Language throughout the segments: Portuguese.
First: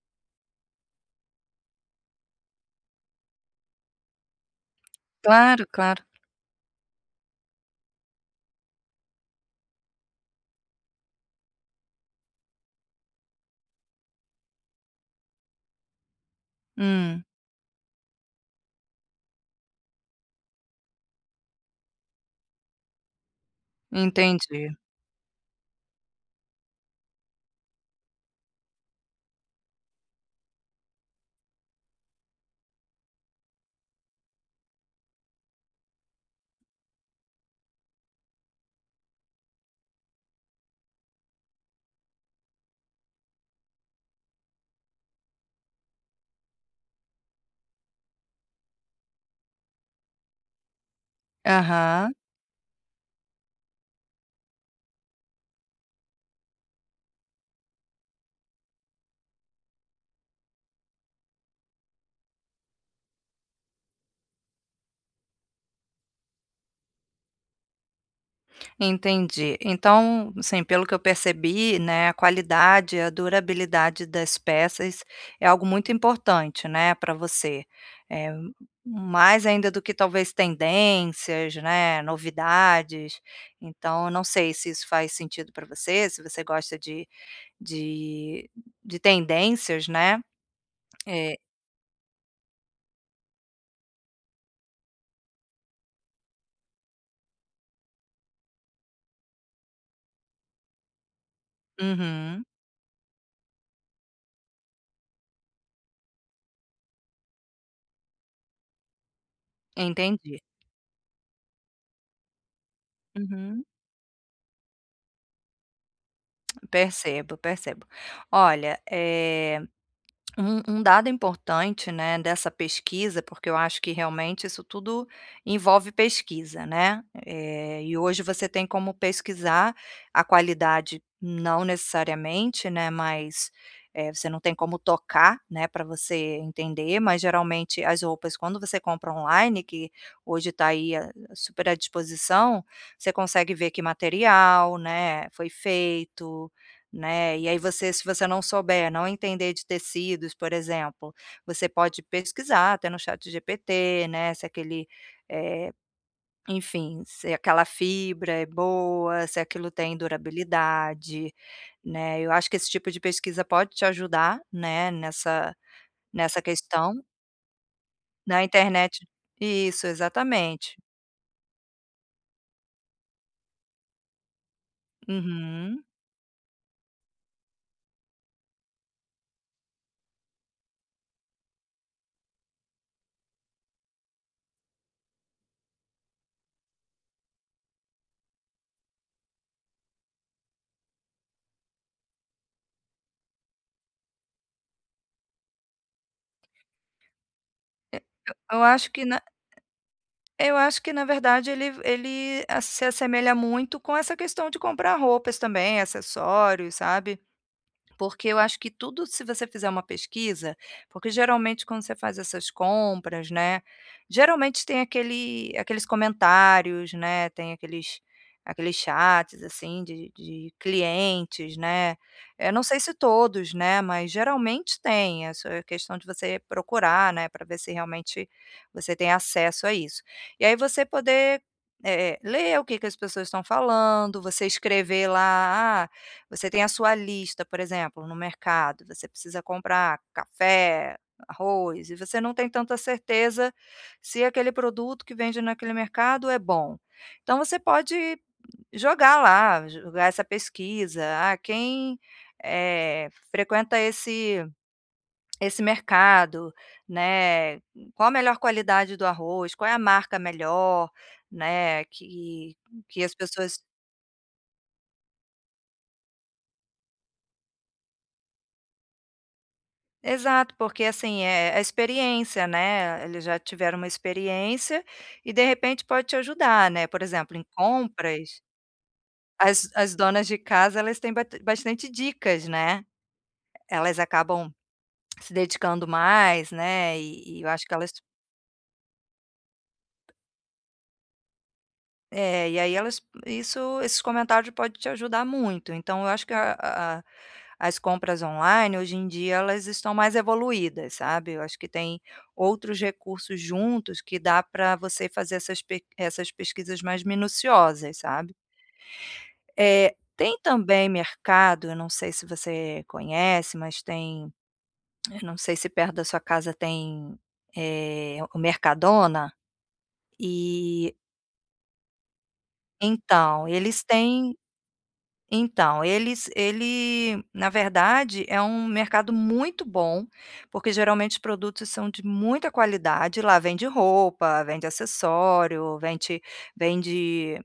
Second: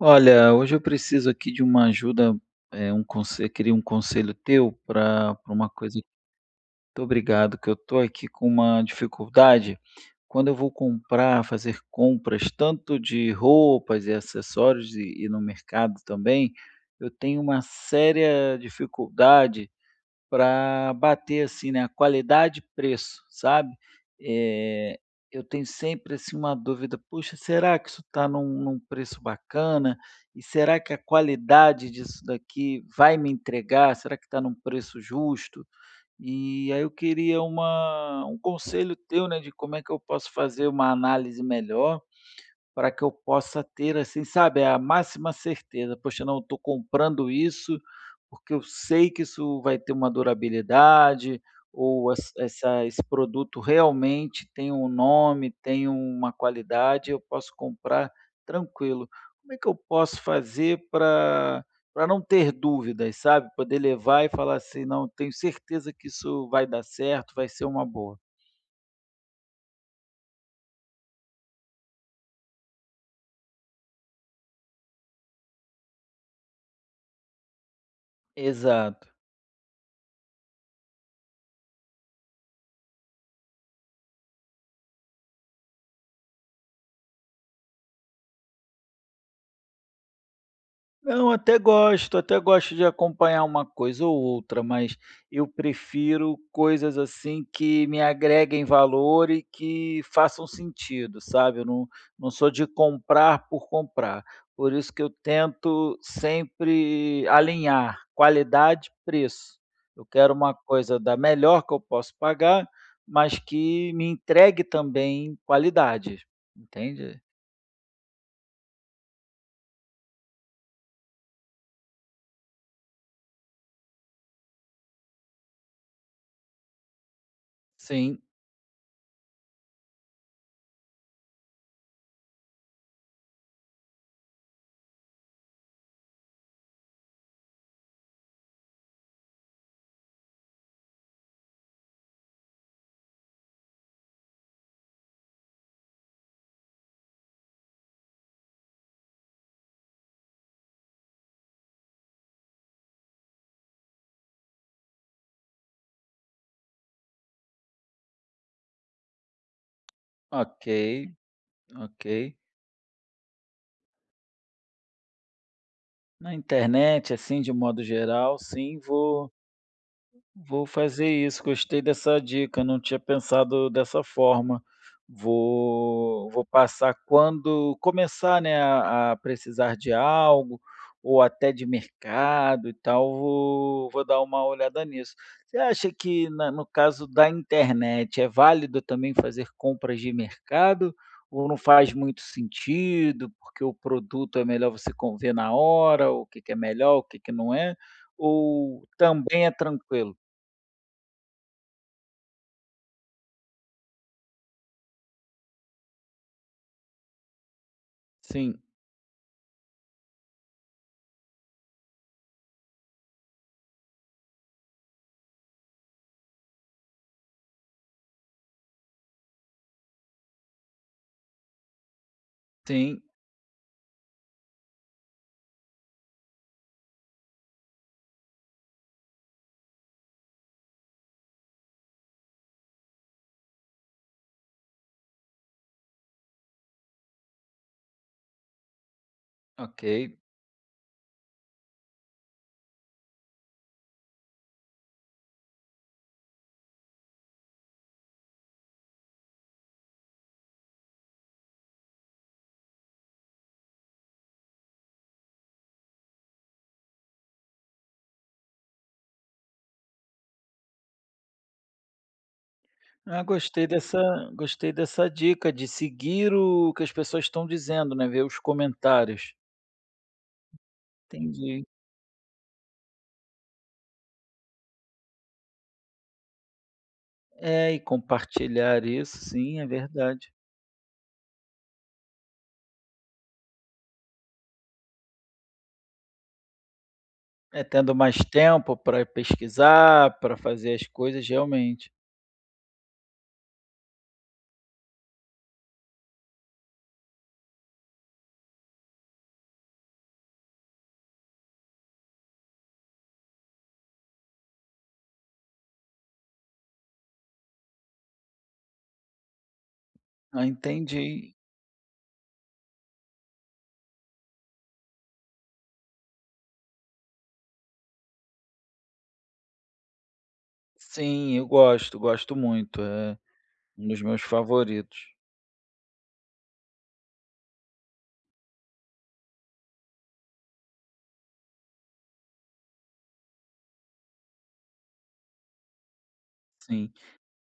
Olha, hoje eu preciso aqui de uma ajuda, eh, um conse eu queria um conselho teu pra pra Claro, uma coisa claro. muito obrigado, que eu tô aqui com uma dificuldade, quando eu vou comprar, fazer compras tanto de roupas e acessórios e e no mercado também, eu Hum. tenho uma séria dificuldade pra bater, assim, na qualidade e preço, sabe. Entendi. Eh, eu tenho sempre assim uma dúvida, "Puxa, será que isso tá em um em um preço bacana? E será que a qualidade disso daqui vai me entregar, será que tá num preço justo?", e aí eu queria uma um conselho teu, né, de como é que eu posso fazer uma análise melhor, pra que eu possa ter assim, sabe, a máxima certeza, "Poxa não, eu tô comprando isso, porque eu sei que isso vai ter uma durabilidade, ou Aham. essa esse produto realmente tem um nome, tem uma qualidade, eu posso comprar tranquilo", como é que eu posso fazer pra pra não ter dúvidas, sabe, poder levar e falar, assim: "Não, tenho certeza que isso vai dar certo, vai ser uma boa."? Entendi, então, assim, pelo que eu percebi, né, a qualidade, a durabilidade das peças é algo muito importante, né, pra você, eh, m Exato. mais ainda do que, talvez, tendências né, novidades. Então, eu não sei se isso faz sentido para você, se você gosta de de de tendências, né, Não, eh até gosto, até gosto de acompanhar uma coisa ou outra, mas eu prefiro coisas, assim, que me agreguem valor e que façam sentido, sabe, eu não não Uhum. sou de comprar por comprar, por isso que eu tento sempre alinhar qualidade e preço, eu quero Entendi. uma coisa da melhor que eu posso pagar, mas Uhum. que me entregue também qualidade, entende. Percebo, percebo. Olha, eh, um um dado importante, né, dessa pesquisa, porque eu acho que realmente isso tudo envolve pesquisa, né, eh, Sim. hoje você tem como pesquisar a qualidade não necessariamente, né, mas, eh, você não tem como tocar, né, para você entender, mas geralmente as roupas, quando você compra online, que hoje tá aí a a super à disposição, você consegue ver que material, né, foi feito, né, e aí você se você não souber, não entender de tecidos, por exemplo, você pode pesquisar até no ChatGPT, né, se aquele, eh, enfim, se aquela fibra é boa, se aquilo tem Ok, durabilidade, ok. né, eu acho que esse tipo de pesquisa pode te ajudar, né, nessa Na nessa questão internet, assim, de um modo geral, na sim, internet vou Isso, vou exatamente. fazer isso, gostei dessa dica, não tinha pensado dessa forma, Uhum. vou vou passar quando começar, né, a a precisar de algo ou até de mercado e tal, vou vou dar uma olhada nisso. Você acha que na no caso da internet é válido também fazer compras de mercado, ou não faz muito sentido, porque o produto é melhor você con ver na hora, o que que é E melhor, que que nao é, e eu ou acho que na também é tranquilo? eu acho que na verdade ele v ele a se assemelha muito com essa questão de comprar roupas também, acessórios, sabe, porque eu Sim. acho que tudo, se você fizer uma pesquisa, porque geralmente quando você faz essas compras, né, geralmente tem aquele aqueles comentários, né, tem aqueles aqueles chats, assim, de de clientes, né, eu não sei se Sim. todos, né, mas geralmente tem, eh, só é questão de você procurar, né, para ver se realmente você tem acesso a isso. E aí você poder, eh eh, ler o que que as pessoas estão falando, você escrever lá, ah, você tem a sua lista, por exemplo, no mercado, você precisa comprar Ok. café, arroz e você não tem tanta certeza se aquele produto que vende naquele mercado é bom. Então, você pode jogar lá, jogar essa pesquisa, ah, "Quem, eh, frequenta esse esse mercado, né, qual a melhor qualidade do arroz, qual é a marca melhor, né, que que as Ah, pessoas" gostei dessa gostei dessa dica de seguir o que as pessoas estão dizendo, né, ver os comentários. Exato, porque assim, é a Entendi. experiência, né, eles já tiveram uma experiência, e, de repente, pode te ajudar, né, por exemplo em É, e compras compartilhar isso sim, é as as donas verdade. de casa elas têm bat bastante dicas, né, elas acabam se dedicando mais, né, e e eu É, acho que elas tendo mais tempo para pesquisar, para fazer as coisas, realmente. É, e aí elas, isso esses comentários pode te ajudar muito, então eu acho que a a as compras online, hoje em dia, elas estão mais evoluídas, sabe, eu acho que tem outros recursos juntos que dá para você fazer essas pe essas pesquisas mais minuciosas, sabe? Eh, tem Ah, também entendi. mercado, não sei se você conhece, mas tem, eu não sei se perto da sua casa tem, eh, o Mercadona, e Sim, eu gosto, gosto muito, é então, eles um dos meus têm favoritos. então eles ele, na verdade, é um mercado muito bom, porque, geralmente, os produtos são de muita qualidade, lá vende roupa, vende acessório, vende Sim. vende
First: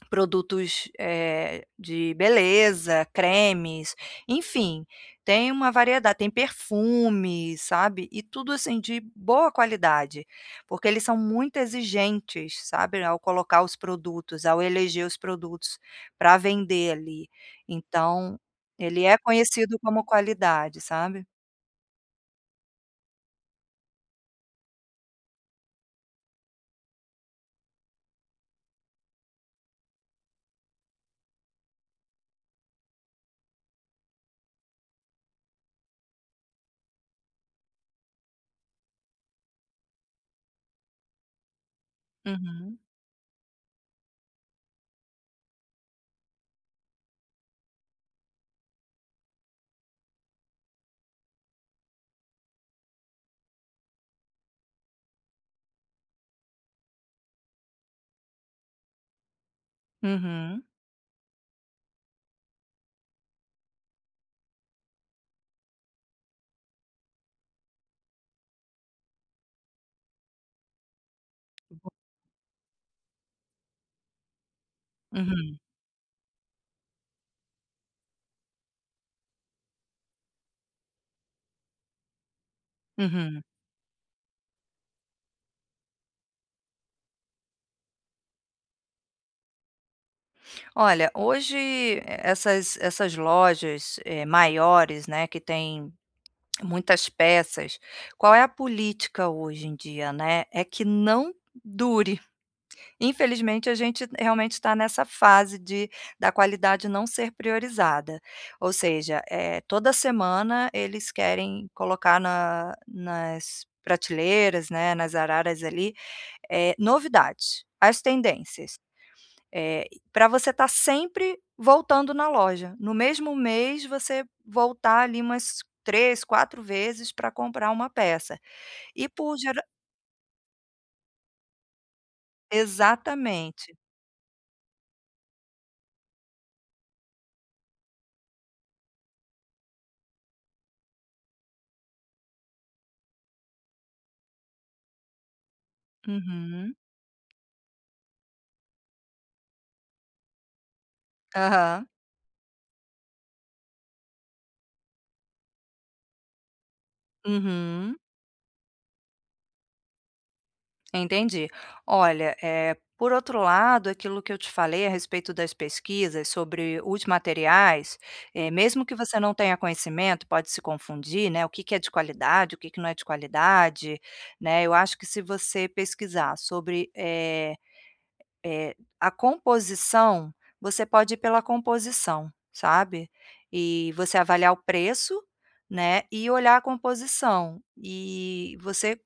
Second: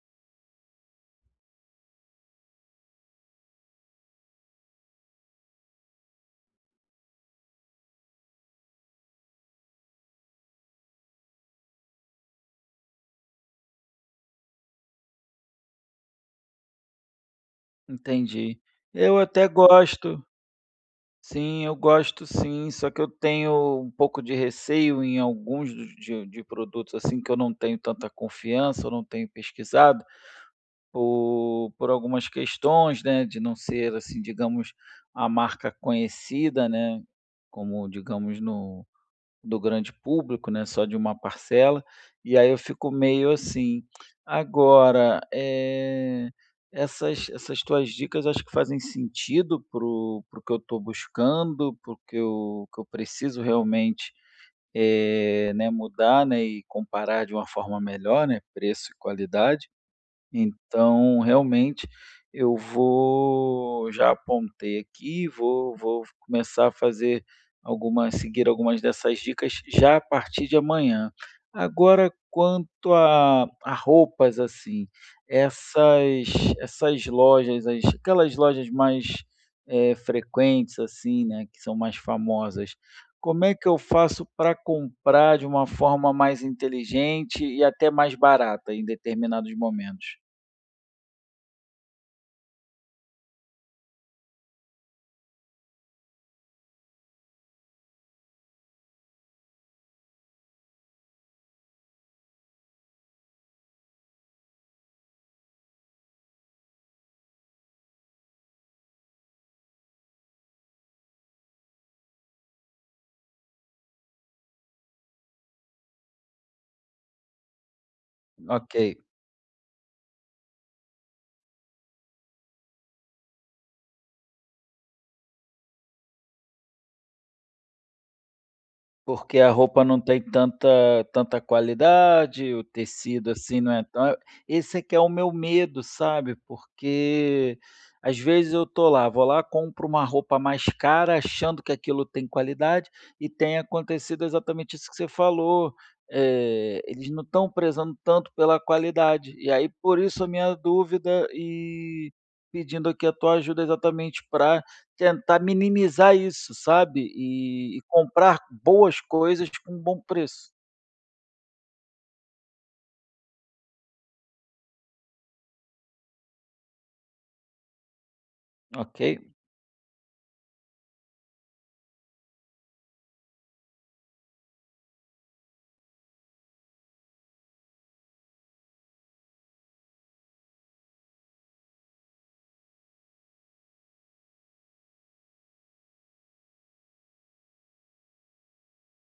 produtos, eh, de beleza, cremes, enfim, tem uma variedade, tem perfumes, sabe, e tudo assim de boa qualidade, porque eles são muito exigentes, sabe, ao colocar os produtos, ao eleger os produtos para vender ali, então Entendi. ele é Eu até conhecido como gosto. qualidade, sabe? Sim, eu gosto sim, só que eu tenho um pouco de receio em alguns de de produtos assim que eu não tenho tanta confiança ou não tenho pesquisado, por por algumas questões, né, de não ser assim digamos, a marca conhecida, né, como digamos no do grande público, né, só de uma parcela. E aí eu Uhum. fico meio assim. Agora, eh, essas essas tuas dicas acho que fazem sentido para o para o que eu estou buscando, para o que eu que eu preciso realmente, eh, né, mudar, né, e comparar de uma forma melhor, né, preço e qualidade. Uhum. Então realmente, eu vou já apontei aqui, vou vou começar a fazer alguma a seguir algumas dessas dicas já a partir de amanhã. [unintelligible] Agora quanto à à roupas assim, Uhum. essas essas lojas, as aquelas lojas mais, eh, frequentes, assim, né, que são mais famosas, Uhum. como é que eu faço pra comprar de uma forma mais inteligente e até mais barata em determinados momentos? Olha, hoje essas essas lojas, eh, maiores, né, que tem muitas peças, qual é a política hoje em dia, né? É que não dure, infelizmente a gente realmente tá nessa fase de da qualidade não ser priorizada, ou seja, eh, toda semana eles querem colocar na nas prateleiras, né, nas araras ali, eh, novidades, as tendências. Ok. Eh, e para você estar sempre voltando na loja, no mesmo mês você voltar ali, umas 3, 4 vezes pra comprar uma peça. E por Porque a gerar roupa não tem tanta tanta qualidade, o tecido assim não Exatamente. é ta esse é que é o meu medo sabe, porque às vezes eu estou lá, vou lá, compro uma roupa mais cara achando que aquilo tem qualidade, e tem acontecido exatamente isso que você falou, Uhum. eh, eles não estão prezando tanto pela qualidade. E aí por isso a minha dúvida Aham. e pedindo aqui a tua ajuda exatamente para tentar minimizar isso, sabe. E Uhum. comprar boas coisas, tipo, um bom preço. Entendi. Olha, eh, por outro lado, aquilo que eu te falei a respeito das pesquisas sobre os materiais, eh, mesmo que Ok. você não tenha conhecimento, pode se confundir, né, o que que é de qualidade, o que que não é de qualidade, né, eu acho que se você pesquisar sobre, eh eh, a composição, você pode ir pela composição, sabe. E você avaliar o preço, né, e olhar a composição, e você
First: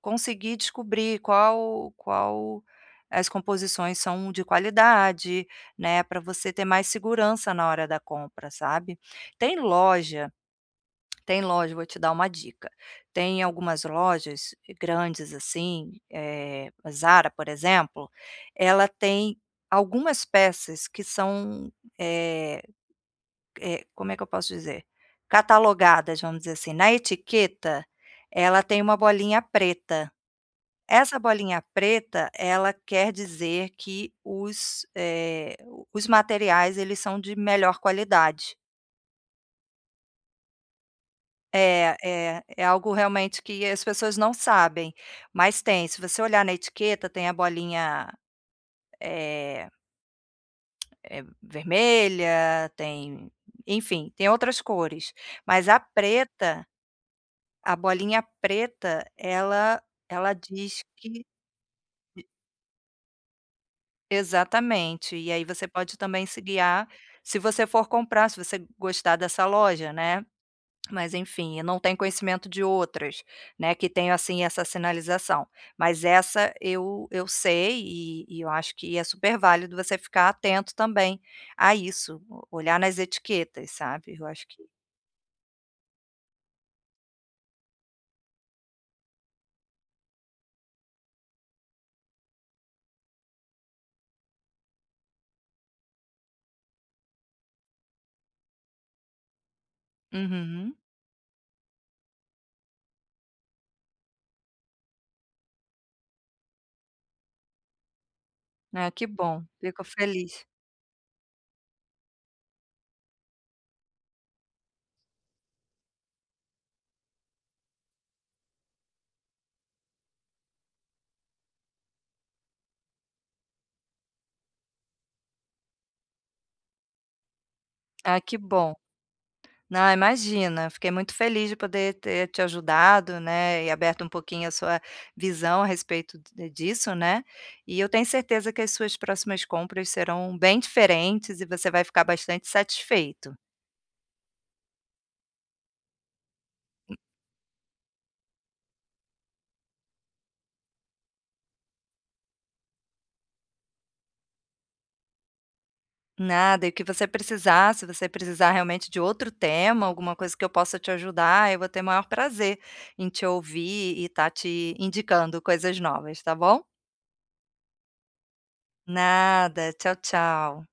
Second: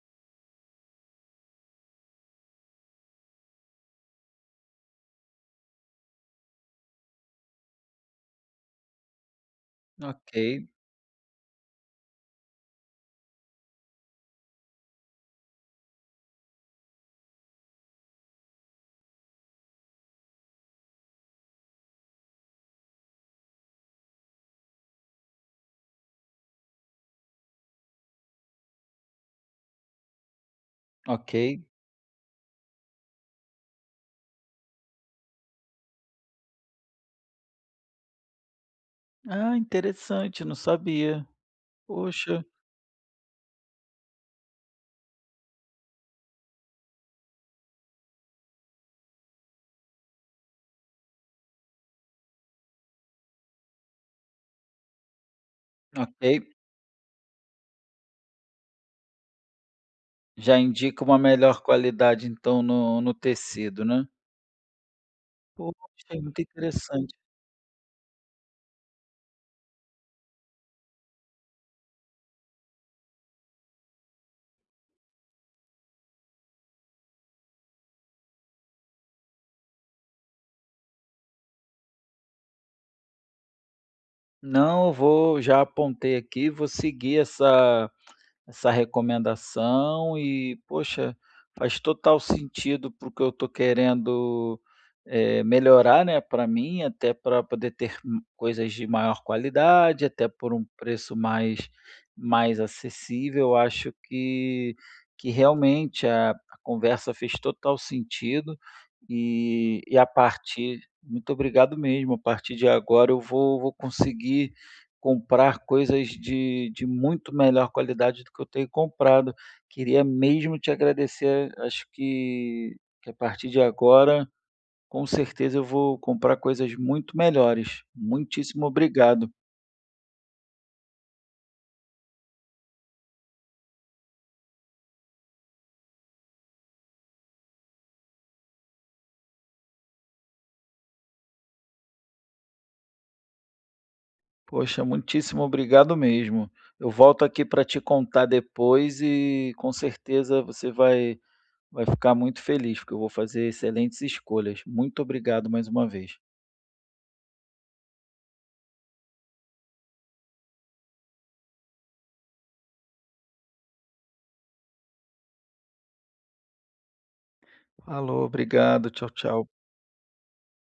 conseguir descobrir qual qual, eh, as composições são de qualidade, né, para você ter mais segurança na hora da compra, sabe. Tem loja Ok tem loja vou te dar uma dica, tem algumas lojas grandes, assim, eh, a Zara, por exemplo, ela tem algumas peças que são, eh eh, como é que eu posso dizer? Catalogadas, vamos dizer assim, na etiqueta, ela tem uma bolinha preta. Essa Ok. bolinha preta, ela quer dizer que os, eh, os materiais, eles são de melhor qualidade. Ah, interessante, não sabia. É, é, Poxa. é algo realmente que as pessoas não sabem, mas tem, se você olhar na etiqueta, tem a bolinha, eh eh, vermelha, tem enfim, tem outras cores, mas a Ok. preta a bolinha preta, ela ela Já diz indica uma que melhor qualidade, então, no no tecido, né. Exatamente, e aí você pode Poxa, também se muito guiar interessante. se você for comprar, se você gostar dessa loja, né. Mas enfim, eu não tenho conhecimento de outras, né, que tenham, assim, essa sinalização, mas essa eu eu sei, e e eu acho que é super válido você ficar atento também a isso, o olhar nas etiquetas, sabe, eu acho que Não, vou já apontei aqui, vou seguir essa essa recomendação, e, poxa, faz total sentido para o que eu estou querendo, eh, melhorar, né, pra mim, até pra poder ter, hum, coisas de maior qualidade, até por um Uhum. preço mais mais acessível, eu acho que que realmente a a conversa fez total sentido, Ah, que bom, e fico e a feliz. partir muito obrigado mesmo, a partir de agora, eu vou vou conseguir comprar coisas de de muito melhor qualidade do que eu tenho comprado. Queria mesmo te agradecer, acho que que a partir de agora, com certeza eu vou comprar coisas muito melhores. Ah, que Muitíssimo bom. obrigado. Não, imagina, fiquei muito feliz de poder ter te ajudado, né, e aberto um pouquinho a sua visão a respeito d disso, né, e eu tenho certeza que as suas próximas compras serão bem diferentes e você vai ficar bastante satisfeito. Poxa, muitíssimo obrigado mesmo. Eu volto aqui para te contar depois, e com certeza você vai vai ficar muito feliz, porque eu vou fazer excelentes escolhas. Muito obrigado mais uma vez. Nada, e o que você precisar, se você precisar realmente de outro tema, alguma coisa que eu possa te ajudar, eu vou ter maior prazer em te ouvir e estar te indicando coisas novas, tá bom? Falou, obrigado, tchau, tchau. Nada, tchau, tchau.